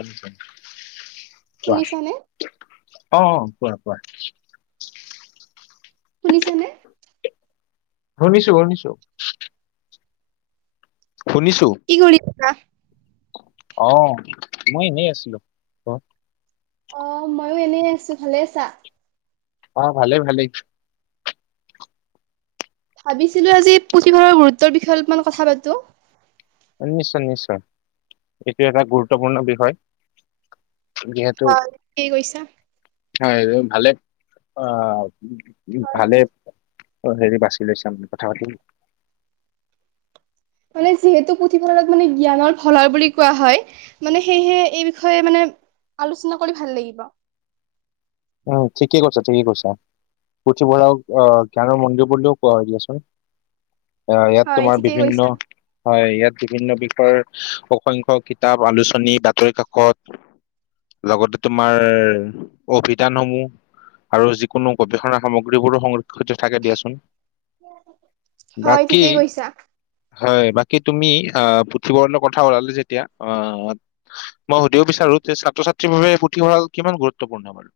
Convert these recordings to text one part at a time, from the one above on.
উম, কোৱা শুনিছানে অ' অ, কোৱা। কোৱা? শুনিচা নে? শুনিছোঁ-শুনিছোঁ। কি কৰি আছা? অ, মই এনেই আছিলো কত অ, ময়ো এনেই আছো ভালে আছা। অ, ভালেই-ভালেই। ভাবিছিলো আজি পুথিভঁৰালৰ গুৰুত্বৰ বিষয়ে অলপমান কথা পাতো। নিশ্চয়-নিশ্চয় এইটোয় এটা গুৰুত্বপূৰ্ণ বিষয়। যিহেতু অ, কি কৰিছা? হয় ভালে অ' হয় ভালে অ' হেৰি বাচি লৈছা মানে কথা পাতিল মানে যিহেতু পুথিভঁৰালক মানে জ্ঞানৰ ভঁৰাল বুলি কোৱা হয় মানে সেয়েহে এই বিষয়ে মানে আলোচনা কৰি ভাল লাগিব। উম, ঠিকেই কৈছা ঠিকেই কৈছা। পুথিভঁৰাও আহ জ্ঞানৰ মন্দিৰ বুলিও কোৱা হৈ দিয়াচোন। এ ইয়াত হয় তোমাৰ ঠিকেই বিভিন্ন কৈছা হয় ইয়াত বিভিন্ন বিষয়ৰ অসংখ্যয়ক কিতাপ আলোচনী বাতৰি কাকত লগতে তোমাৰ অভি উদ্যানসমূহ আৰু যিকোনো গৱেষণা সামগ্ৰীবোৰো সংৰক্ষিত থাকে দিয়াচোন। হয় বাকী ঠিকেই কৈছা। হয় বাকী তুমি অ, পুথিভৰাললৈ কথা ওলালে যেতিয়া অ, মই সুধিব বিচাৰো ছাত্ৰ-ছাত্ৰী বাবে পুথিভৰাল কিমান গুৰুত্বপূৰ্ণ বাৰু।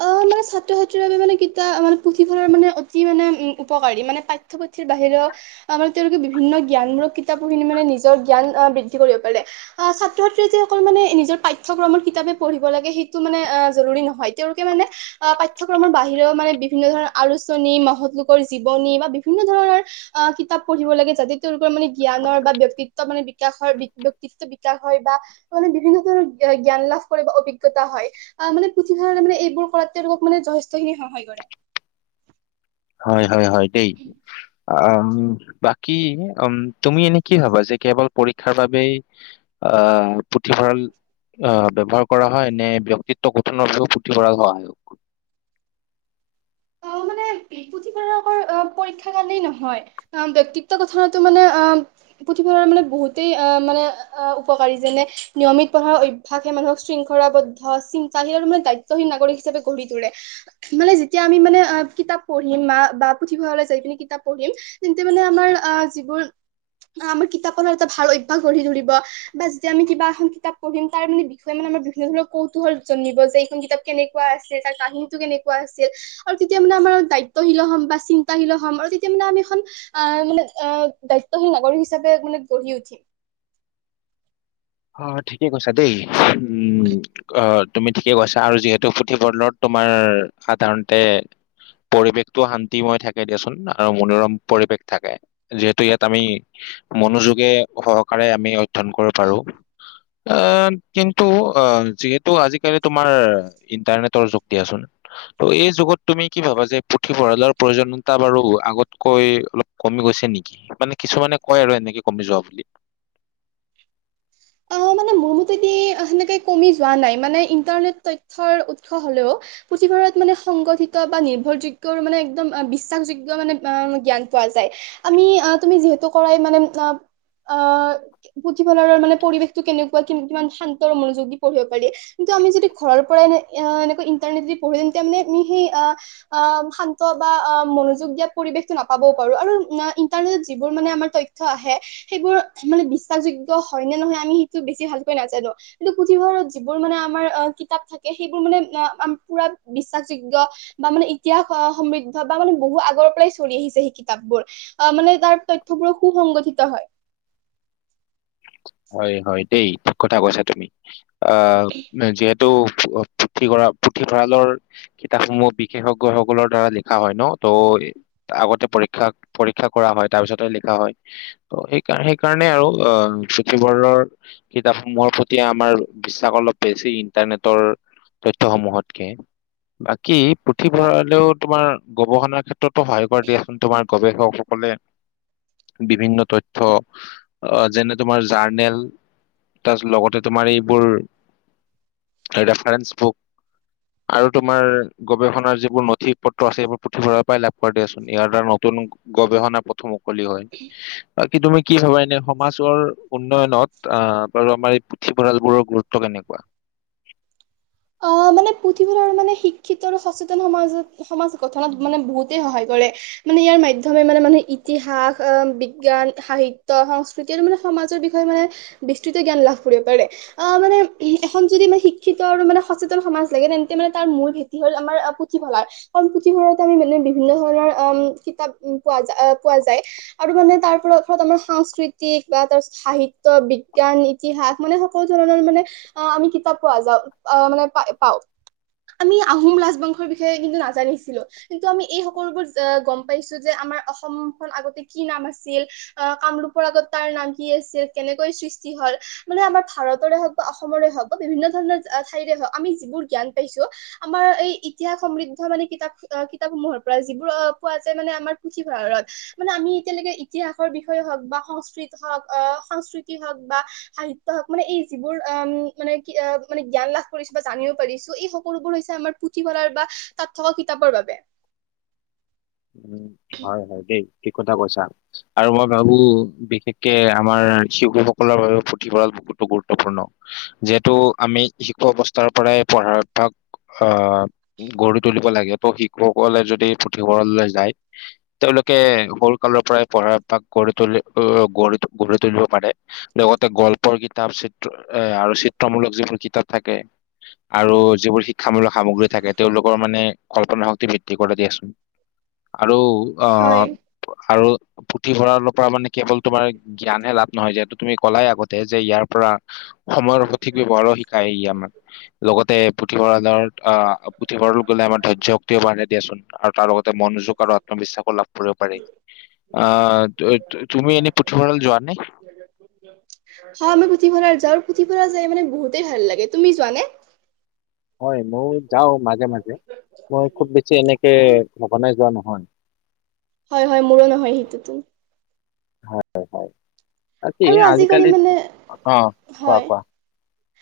[unintelligible] মানে ছাত্ৰ ছাত্ৰীৰ বাবে মানে কিতাপ মে পুথিভঁৰাৰ মানে অতি মানে উ উপকাৰী মানে পাঠ্যপুথিৰ বাহিৰেও আৰু তেওঁলোকে বিভিন্ন জ্ঞান প্ৰ কিতাপ খিনি মানে নিজৰ জ্ঞান বৃদ্ধি কৰিব পাৰে আহ ছাত্ৰ ছাত্ৰীয়ে যিসকল মানে নিজৰ পাঠ্যক্ৰমৰ কিতাপ। [unintelligible] পঢ়িব লাগে সেইটো মানে অ, জৰুৰী নহয়। তেওঁলোকে মানে অ, পাঠ্যক্ৰমৰ বাহিৰেও মানে বিভিন্ন ধৰণৰ আলোচনী মহৎলোকৰ জীৱনী বা বিভিন্ন বিভি ধৰণৰ অ, কিতাপ পঢ়িব লাগে যাতে তেওঁলোকৰ মানে জ্ঞানৰ বা ব্যক্তিত্ব মানে বিকাশ হয় ব্যক্তিত বিকাশ হয় বা মানে বিভিন্ন ধৰণৰ জ্ঞান লাভ কৰে বা অভিজ্ঞতা হয় আহ মানে পুথি মানে এইবোৰ কৰা তেওঁলোক মানে যথেষ্ট খিনি সহায় কৰে। হয়-হয়-হয় দেই। উ বাকী উ তুমি এনে কি ভাবা যে কেৱল পৰীক্ষাৰ বাবেই। আহ, পুথিভঁৰাল আহ, ব্যৱহাৰ কৰা হয় নে ব্যয়ক্তিত্ব গঠনৰ বাবেও পুথিভৰা হোৱা হয়। অ' মানে পুথিভঁৰা পৰক্ষােই নহয় ব্যক্তিত্ব গঠনো মানে পুথিভৰাল [unintelligible] বহুতেই অ, মানে অ, উপকাৰী যেনে নিয়মিত পঢ়াৰ অভ্যাসে মানুহক শৃংখলাবদ্ধ চিন্তাৰ মানে দায়িত্বী নাগৰিক হিচাপে গঢ়ি তোলে মানে যেতিয়া আমি মানে কিতাপ পঢ়িম বা পুথিভঁৰালৈ যাই পি কিতাপ পঢ়িম তেন্তে মানে আমাৰ আহ যিবোৰ। অ, আমাৰ কিতাপৰ এটা ভাল অভ্যাস গঢ়ি তৰিব বা যেতিয়া আমি কিবা এখন কিতাপ পঢ়িম তাৰ মানে বিষয়ে মানে আমাৰ বিভিন্ন ধৰণৰ কৌতুহল জানিব যে এইখন কিতাপ কেনেকুৱা আছিল তাৰ কাহিনীটো কেনেকুৱা আছিল। আৰু তেতিয়া মানে আমাৰ দায়িত্বশীল হ'ম বা চিন্তাশীল হ'ম আৰু তেতিয়া মানে আমি এখন আহ মানে। সহী নাগৰিক হিচাপে মানে গঢ়ি উঠি। অ, ঠিকে কৈছা দেই উম, অ', তুমি ঠিকেই কৈছা আৰু যিহেতু পুথিভঁলৰত তোমাৰ সাধাৰণতে পৰিৱেশটো শান্তিময় থাকে দিয়াচোন আৰু মনোৰম পৰিৱেশ থাকে যিহেতু ইয়াত আমি মনোযোগে সহকাৰে আমি অধ্যয়ন কৰিব পাৰো। এ কিন্তু অ যিহেতু আজিকালি তোমাৰ ইণ্টাৰনেটৰ যুগ দিয়াচোন,। ত' এই যুগত তুমি কি ভাবা যে পুথিভঁৰালৰ প্ৰয়োজনীয়তা বাৰু আগতকৈ অলপ কমি গৈছে নেকি মানে কিছুমানে কয় আৰু এনেকে কমি যোৱা বুলি অহ মানে মোৰ মতে দি সেনেকে কমি যোৱা নাই মানে ইন্টাৰনেট তথ্যৰ উৎস হ'লেও পুথিভঁৰাত মানে সংঘটিত বা নিৰ্ভৰযোগ্যৰ মানে একদম বিশ্বাসযোগ্য মানে [unintelligible] জ্ঞান পোৱা যায় আমি আহ তুমি যিহেতু কৰাই মানে অ' পুথিভঁৰাল মানে পৰিৱেশ টো কেনেকুৱা কি কিমান শান্তৰ মনোযোগ দি পঢ়িব পাৰি কিন্তু আমি যদি ঘৰৰ পৰাই এ এনেকোৱা পঢ়ি তাৰমানে সেই শান্ত বা মনোযোগ দিয়া পৰিৱেশ নাপাবও পাৰ। আৰু ইণ্টাৰনেটত যিবোৰ মানে তথ্য আহে সেইবোৰ মানে বিশ্বাস যোগ্য হয়নে নহয়? আমি সেইটো বেছি ভালকৈ নাজানো কিন্তু পুথিভঁৰাৰত যিবোৰ মানে আমাৰ অ কিতাপ থাকে সেইবোৰ মানে। পুৰা বিশ্বাসযোগ্য বা মানে ইতিহাস সমৃদ্ধ বা মানে বহু আগৰ পৰাই চলি আহিছে সেই কিতাপ আহ মানে তাৰ তথ্যবোৰো সুসংগঠিত হয় হয় হয় দেই কথা কৈছা তুমি আহ যিহেতু পুথিভৰাল পুথিভঁৰালৰ কিতাপসমূহ বিশেষজ্ঞসকলৰ দ্বাৰা লিখা হয় ন ত' আগতে পৰীক্ষা পৰীক্ষা কৰা হয় তাৰ পিছতে লিখা হয় ত সেইকাৰ সেইকাৰণে আৰু। অ' সেইবোৰৰ কিতাপসমূহৰ প্ৰতি আমাৰ বিশ্বাস অলপ বেছি ইণ্টাৰনেটৰ। তথ্য সমূহতকে বাকী হয় পুথিভঁৰালেও তোমাৰ গৱেষণাৰ ক্ষেত্ৰতো সহায় কৰে দিয়াচোন তোমাৰ গৱেষকসকলে বিভিন্ন তথ্য আহ যেনে তোমাৰ জাৰ্নেল তাৰ লগতে তোমাৰ এইবোৰ ৰেফাৰন্স বুক আৰু তোমাৰ গৱেষণাৰ যিবোৰ নথি-পত্ৰ আছে সেইবোৰ পুথিভঁৰালৰ পাই লাভ কৰা দিয়াচোন ইয়াৰ দ্বাৰা নতুন গৱেষণা পথো মুকলি হয় বাকী তুমি কি ভাবা এনে সমাজৰ উন্নয়নত অহ বাৰু আমাৰ এই পুথিভঁৰাল বোৰৰ গুৰুত্ব কেনেকুৱা। অ, মানে পুথিভৰাল মানে শিক্ষিত আৰু সচেতন সমাজত সমাজ গঠনত মানে বহুতে সহায় কৰে। মানে ইয়াৰ মাধ্যম মানে-মানে ইতিহাস বিজ্ঞান সংস্কৃতি আৰু মানে, সমাজৰ বিষয়ে মানে বিস্তৃত জ্ঞান লাভ কৰিব পাৰে আহ মানে এখন যদি মান শিক্ষিত আৰু মানে। সচেতন সমাজ লাগে তেন্তে মানে তাৰ মূল ভেটি হল আমাৰ পুথিভঁৰাল আমি মানে বিভিন্ন ধৰণৰ অল কিতাপ পোৱা যায় আৰু মানে তাৰ পৰা আমাৰ সাংস্কৃতিক বা সাহিত্যয় বিজ্ঞান ইতিহাস মানে সকলো ধৰণৰ মানে আহ আমি কিতাপ পোৱা যাও। অ' মানে প পাও আমি আহোম ৰাজাজবংশৰ বিষয়ে কিন্তু নাজানিছিলো কিন্তু আমি এই সকলোবোৰ গম পাইছো যে আমাৰ অসমখন আগতে কি নাম আছিল কামৰূপৰ আগত তাৰ নাম কি আছিল কেনেকৈ সৃষ্টি হয় মানে আমাৰ ভাৰতৰে হওক বা অসমৰে হওক বা বিভিন্ন ধৰণৰ আমি যিবোৰ জ্ঞান পাইছো আমাৰ এই ইতিহ সমৃদ্ধ মানে কিতাপ কিতাপসমূহৰ যিবোৰ অ 'পোৱা যায় মানে আমাৰ পুথিভঁৰত মানে আমি এতিয়ালৈকে ইতিহাসৰ বিষয়ে হওক বা সংস্কৃতি সংস্কৃতি হওক বা সাহিত্য হক মানে এই যিবোৰ উ মানে কি মানে জ্ঞান লাভ কৰিছো বা জানিব পাৰিছো এই সকলোবোৰ হৈছে আমাৰ পুথিভঁলাৰ বা তাত থকা কিতাপৰ বাবে। [inaudible] উম হয় হয় দেই ঠিক কথা কৈছা। আৰু মই ভাবো বিশেষকে আমাৰ শিশশুসকলৰ বাবে পুথিভঁৰাল বহুতো গুৰুত্বপূৰ্ণ। যিহেতু আমি শিশু অৱস্থাৰ পৰাই পঢ়াৰ অভ্যাস অ, গঢ়ি তুলিব লাগে ত শিশুসকলে যদি পুতি। ৰ যায় তেওঁলোকে সৰু কালৰ পৰাই পঢ়াপাক গঢ়ি তুলি গ তুলিব পাৰে লগতে গল্পৰ কিতাপ চিত্ৰ এ আৰু চিত্ৰমূলক যিবোৰ কিতাপ থাকে। আৰু যিবোৰ শিক্ষামূলক সামগ্ৰী থাকে তেওঁলোকৰ মানে কল্পনা শক্তি বৃদ্ধি কৰা দিয়াচোন। আৰু হয় অ' আৰু পুথিভঁৰাল পৰা মানে কেৱল তোমাৰ জ্ঞানে লাভ নহয় যিহেতু তুমি ক'লাই আগতে যে ইয়াৰ পৰা, সময়ৰ সঠিক ব্যৱহাৰো শিকায় ই আমাৰ লগতে পুথিভঁৰালৰ, আহ পুথিভঁৰাল গ'লে আমাৰ ধৈৰ্য্য শক্তিও বাঢ়ে দিয়াচোন। আৰু লগতে মনোযোগ আৰু আত্মবিশ্বাসো লাভ কৰিব পাৰি। যোৱা নে? হয় আমি পুথিভৰাল যৰ পুথিভঁৰাল যাই মানে বহুতেই ভাল লাগে তুমি যোৱানে। হয় মই যাও মাজে মাজে মই খুব বেছি এনেকে অ সঘনাই যোৱা নহয়। হয়। হয় হয় মোৰো নহয় সেইটোতো হয় -হয় আৰু আজিকালি মানে কোৱা হয় কোৱা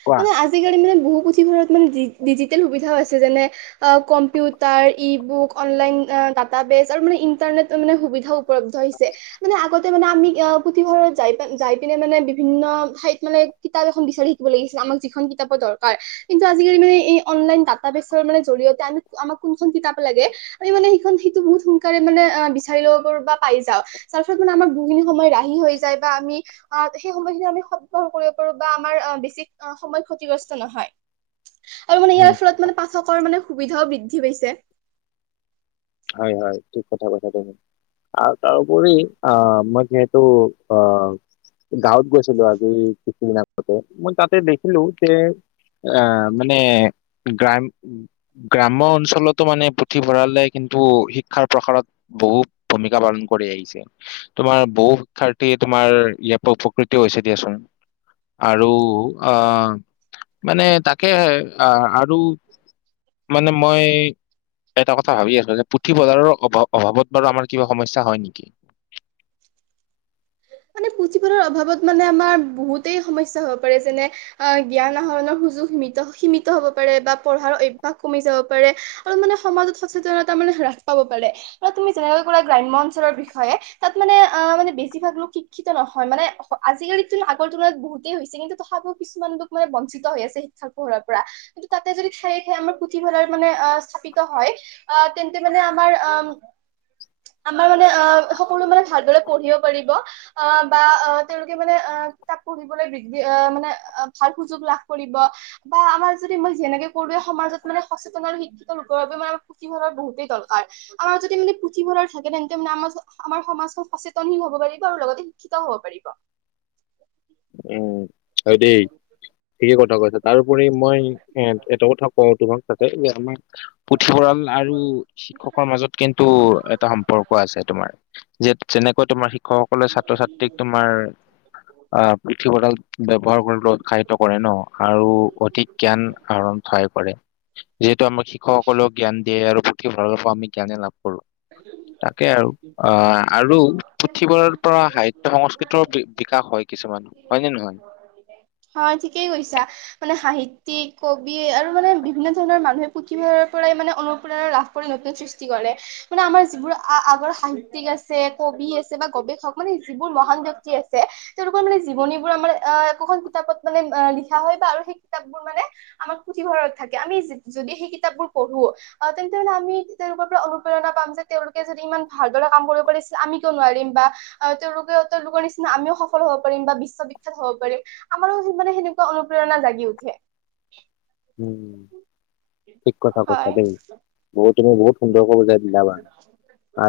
কোৱা মানে আজিকালি মানে বহু পুথিভৰালত মানে ডিজিটেল সুবিধাও আছে যেনে computer e book online data বেচ আৰু মানে ইণ্টাৰনেট মানে সুবিধা উপলব্ধ হৈছে মানে আগতে মানে আমি অ পুথিভঁৰাল। যাই যাই পিনে মানে বিভিন্ন ঠাইত মানে কিতাপ এখন বিচাৰি থাকিব লাগিছিলে আমাক যিখন কিতাপৰ দৰকাৰ কিন্তু আজিকালি মানে এই অনলাইন ডাটা বেচৰ মানে জৰিয়তে আমি আমাক কোনখন কিতাপ লাগে আমি মানে সেইখন সেইটো বহুত সোনকাল মানে বিচাৰি ল'ব বা পাই যাওঁ তাৰ পিছত মানে আমাৰ বহুখিনি সময় ৰাহি হৈ যায় বা আমি সেই সময়খিনি আমি সৎ ব্যৱহাৰ কৰিব পাৰো বা আমাৰ বেছি সময় ক্ষতিগ্ৰস্ত নহয়। আৰু মানে ইয়াৰ উম ফলত মানে পাঠকৰ মানে সুবিধাও বৃদ্ধি পাইছে। হয় হয় ঠিক কথা কথা তুমি। আৰু তাৰপৰি আ মই যিহেতো গাঁৱত গৈছিলো আজি কিছুদিন আগতে মই তাতে দেখিলো যে। আহ মানে গ্ৰাম গ্ৰাম্য অঞ্চলতো মানে পুথিভঁৰালে কিন্তু শিক্ষাৰ প্ৰসাৰত বহু ভূমিকা পালন কৰি আহিছে তোমাৰ বহু শিক্ষাৰ্থী তোমাৰ ইয়াৰ পৰা উপকৃত হৈছে দিয়াচোন আৰু আহ। মানে তাকে আহ আৰু মানে মই এটা কথা ভাবি আছছিলো যে পুথিভৰালৰ অভাৱ অভাৱত বাৰু আমাৰ কিবা সমস্যা হয় নেকি। [unintelligible] মানে পুথিভৰালৰ অভাৱত মানে আমাৰ বহুতেই সমস্যা হ'ব পাৰে যেনে অ জ্ঞান আহৰণৰ সীমিত হব পাৰে বা পঢ়াৰ অভ্যাস কমি যাব পাৰে আৰু মানে সমাজত সচেতনতা মানে হ্ৰাস পাব পাৰে তুমি যেনেকৈ কা গ্ৰাম্য অঞ্চলৰ বিষয়ে তাত মানে অ মানে বেছিভাগ লোক শ শিক্ষিত নহয় মানে আজিকালিত আগৰ তুলনাত বহুতেই হৈছে কিন্তু তথাপিও কিছুমান লোক মানে বঞ্চিত হৈ আছে। [unintelligible] পৰা কিন্তু তাতে যদি খায়ে খাই আমাৰ পুথিভঁৰাল মানে স্থাপিত হয় তেন্তে ম আমাৰ অ আমাৰ মানে অ সকলো মানে ভালদৰে পঢ়িব পাৰিব। অ বা অ তেওঁলোকে মানে অ কিতাপ পঢ়িবলৈ মানে ভাল সুযোগ লাভ কৰিব। বা আমাৰ যদি মই যেনেকে কৰোৱৱে সমাজত মানে সচেতন আৰু শিক্ষিত লোকৰ বাবে মানে সুখী ভৰা বহুতেই। আমাৰ যদি মানে পুথিভৰাল থাকে তেন্তে মানে আমাৰ আমাৰ সমাজ সচেতনহীন হ'ব পাৰিব আৰু লগতে শিক্ষিত হব পাৰিব উম আৰু দেই ঠিকেই কথা তাৰোপৰি মই এ এটা কথা কওঁ তোমাক তাতে যে আমাক পুথিভঁৰাল আৰু শিক্ষকৰ মাজত কিন্তু এটা সম্পৰ্ক আছে তোমাৰ যেনেকৈ তোমাৰ শিক্ষকসকলে ছাত্ৰ ছাত্ৰীক তোমাৰ অ 'পৃথিভঁৰাল ব্যৱহাৰ কৰি উৎসাহিত কৰে ন আৰু অধিক জ্ঞান আহৰণ থ যিহেতু আমাৰ শিক্ষকসকলেও জ্ঞান দিয়ে আৰু পুথিভঁৰালৰ পৰা আমি জ্ঞানে লাভ কৰো [unintelligible] তাকে আৰু অ আৰু পুথিভঁৰালৰ পৰা সাহিত্য সংস্কৃতিৰ বিকাশ হয়। কিছুমান হয়নে নহয় হয় ঠিকেই কৈছা মানে সাহিত্য। কবি আৰু মানে বিভিন্ন ধৰণৰ মানুহে পুথিভৰালৰ পৰাই মানে অনুপ্ৰেৰনা লাভ কৰি নতুন সৃষ্টি কৰে। মানে মানে আমাৰ যিবোৰ আ আগৰ সাহিত্যিক আছে কবি আছে বা গৱেষক মানে যিবোৰ মহান ব্যক্তি আছে। তেওঁলোকৰ মানে জীৱনীবোৰ আমাৰ অ একোখন কিতাপত মানে লিখা হয় বা আৰু সেই কিতাপ বোৰ মানে আমাৰ পুথিভঁৰাল থাকে আমি যদি সেই কিতাপবোৰ পঢ়ো আহ তেন্তে হলে আমি তেওঁলোকৰ পৰা অনুপ্ৰেৰণা পাম যে তেওঁলোকে যদি ইমান ভালদৰে কাম কৰিব পাৰিছিল আমি কিয় নোৱাৰিম বা তেওঁলোকে তেওঁলোকৰ নিচিনা আমি। সফল হ'ব পাৰিম বা বিশ্ববিখ্যাত হব পাৰিম আমাৰো মানে সেনেকুৱা অনুপ্ৰেৰণা জাগি উঠে [inaudible] উম ঠিক কথা কছা হয় দেই বহুত তুমি বহুত সুন্দৰকৈ বুজাই দিলা বান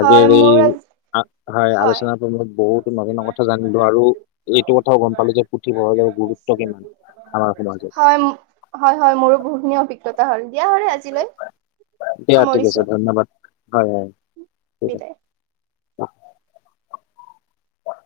হয় মোৰ আজি হয় আলোচনাৰ পৰা মই বহুতো নজনা কথা জানিলো আৰু এইটো কথাও গম পালো যে পুথিভঁৰালৰ গুৰুত্ব কিমান আমাৰ সমাজত হয় হয় হয় মোৰো বহুতখিনিয় অভিজ্ঞতা হ'ল দিয়া হ আজিলৈ দিয়া ঠিক সামৰিছো। আছে ধন্যবাদ হয় হয় ঠিক বিদায় আছে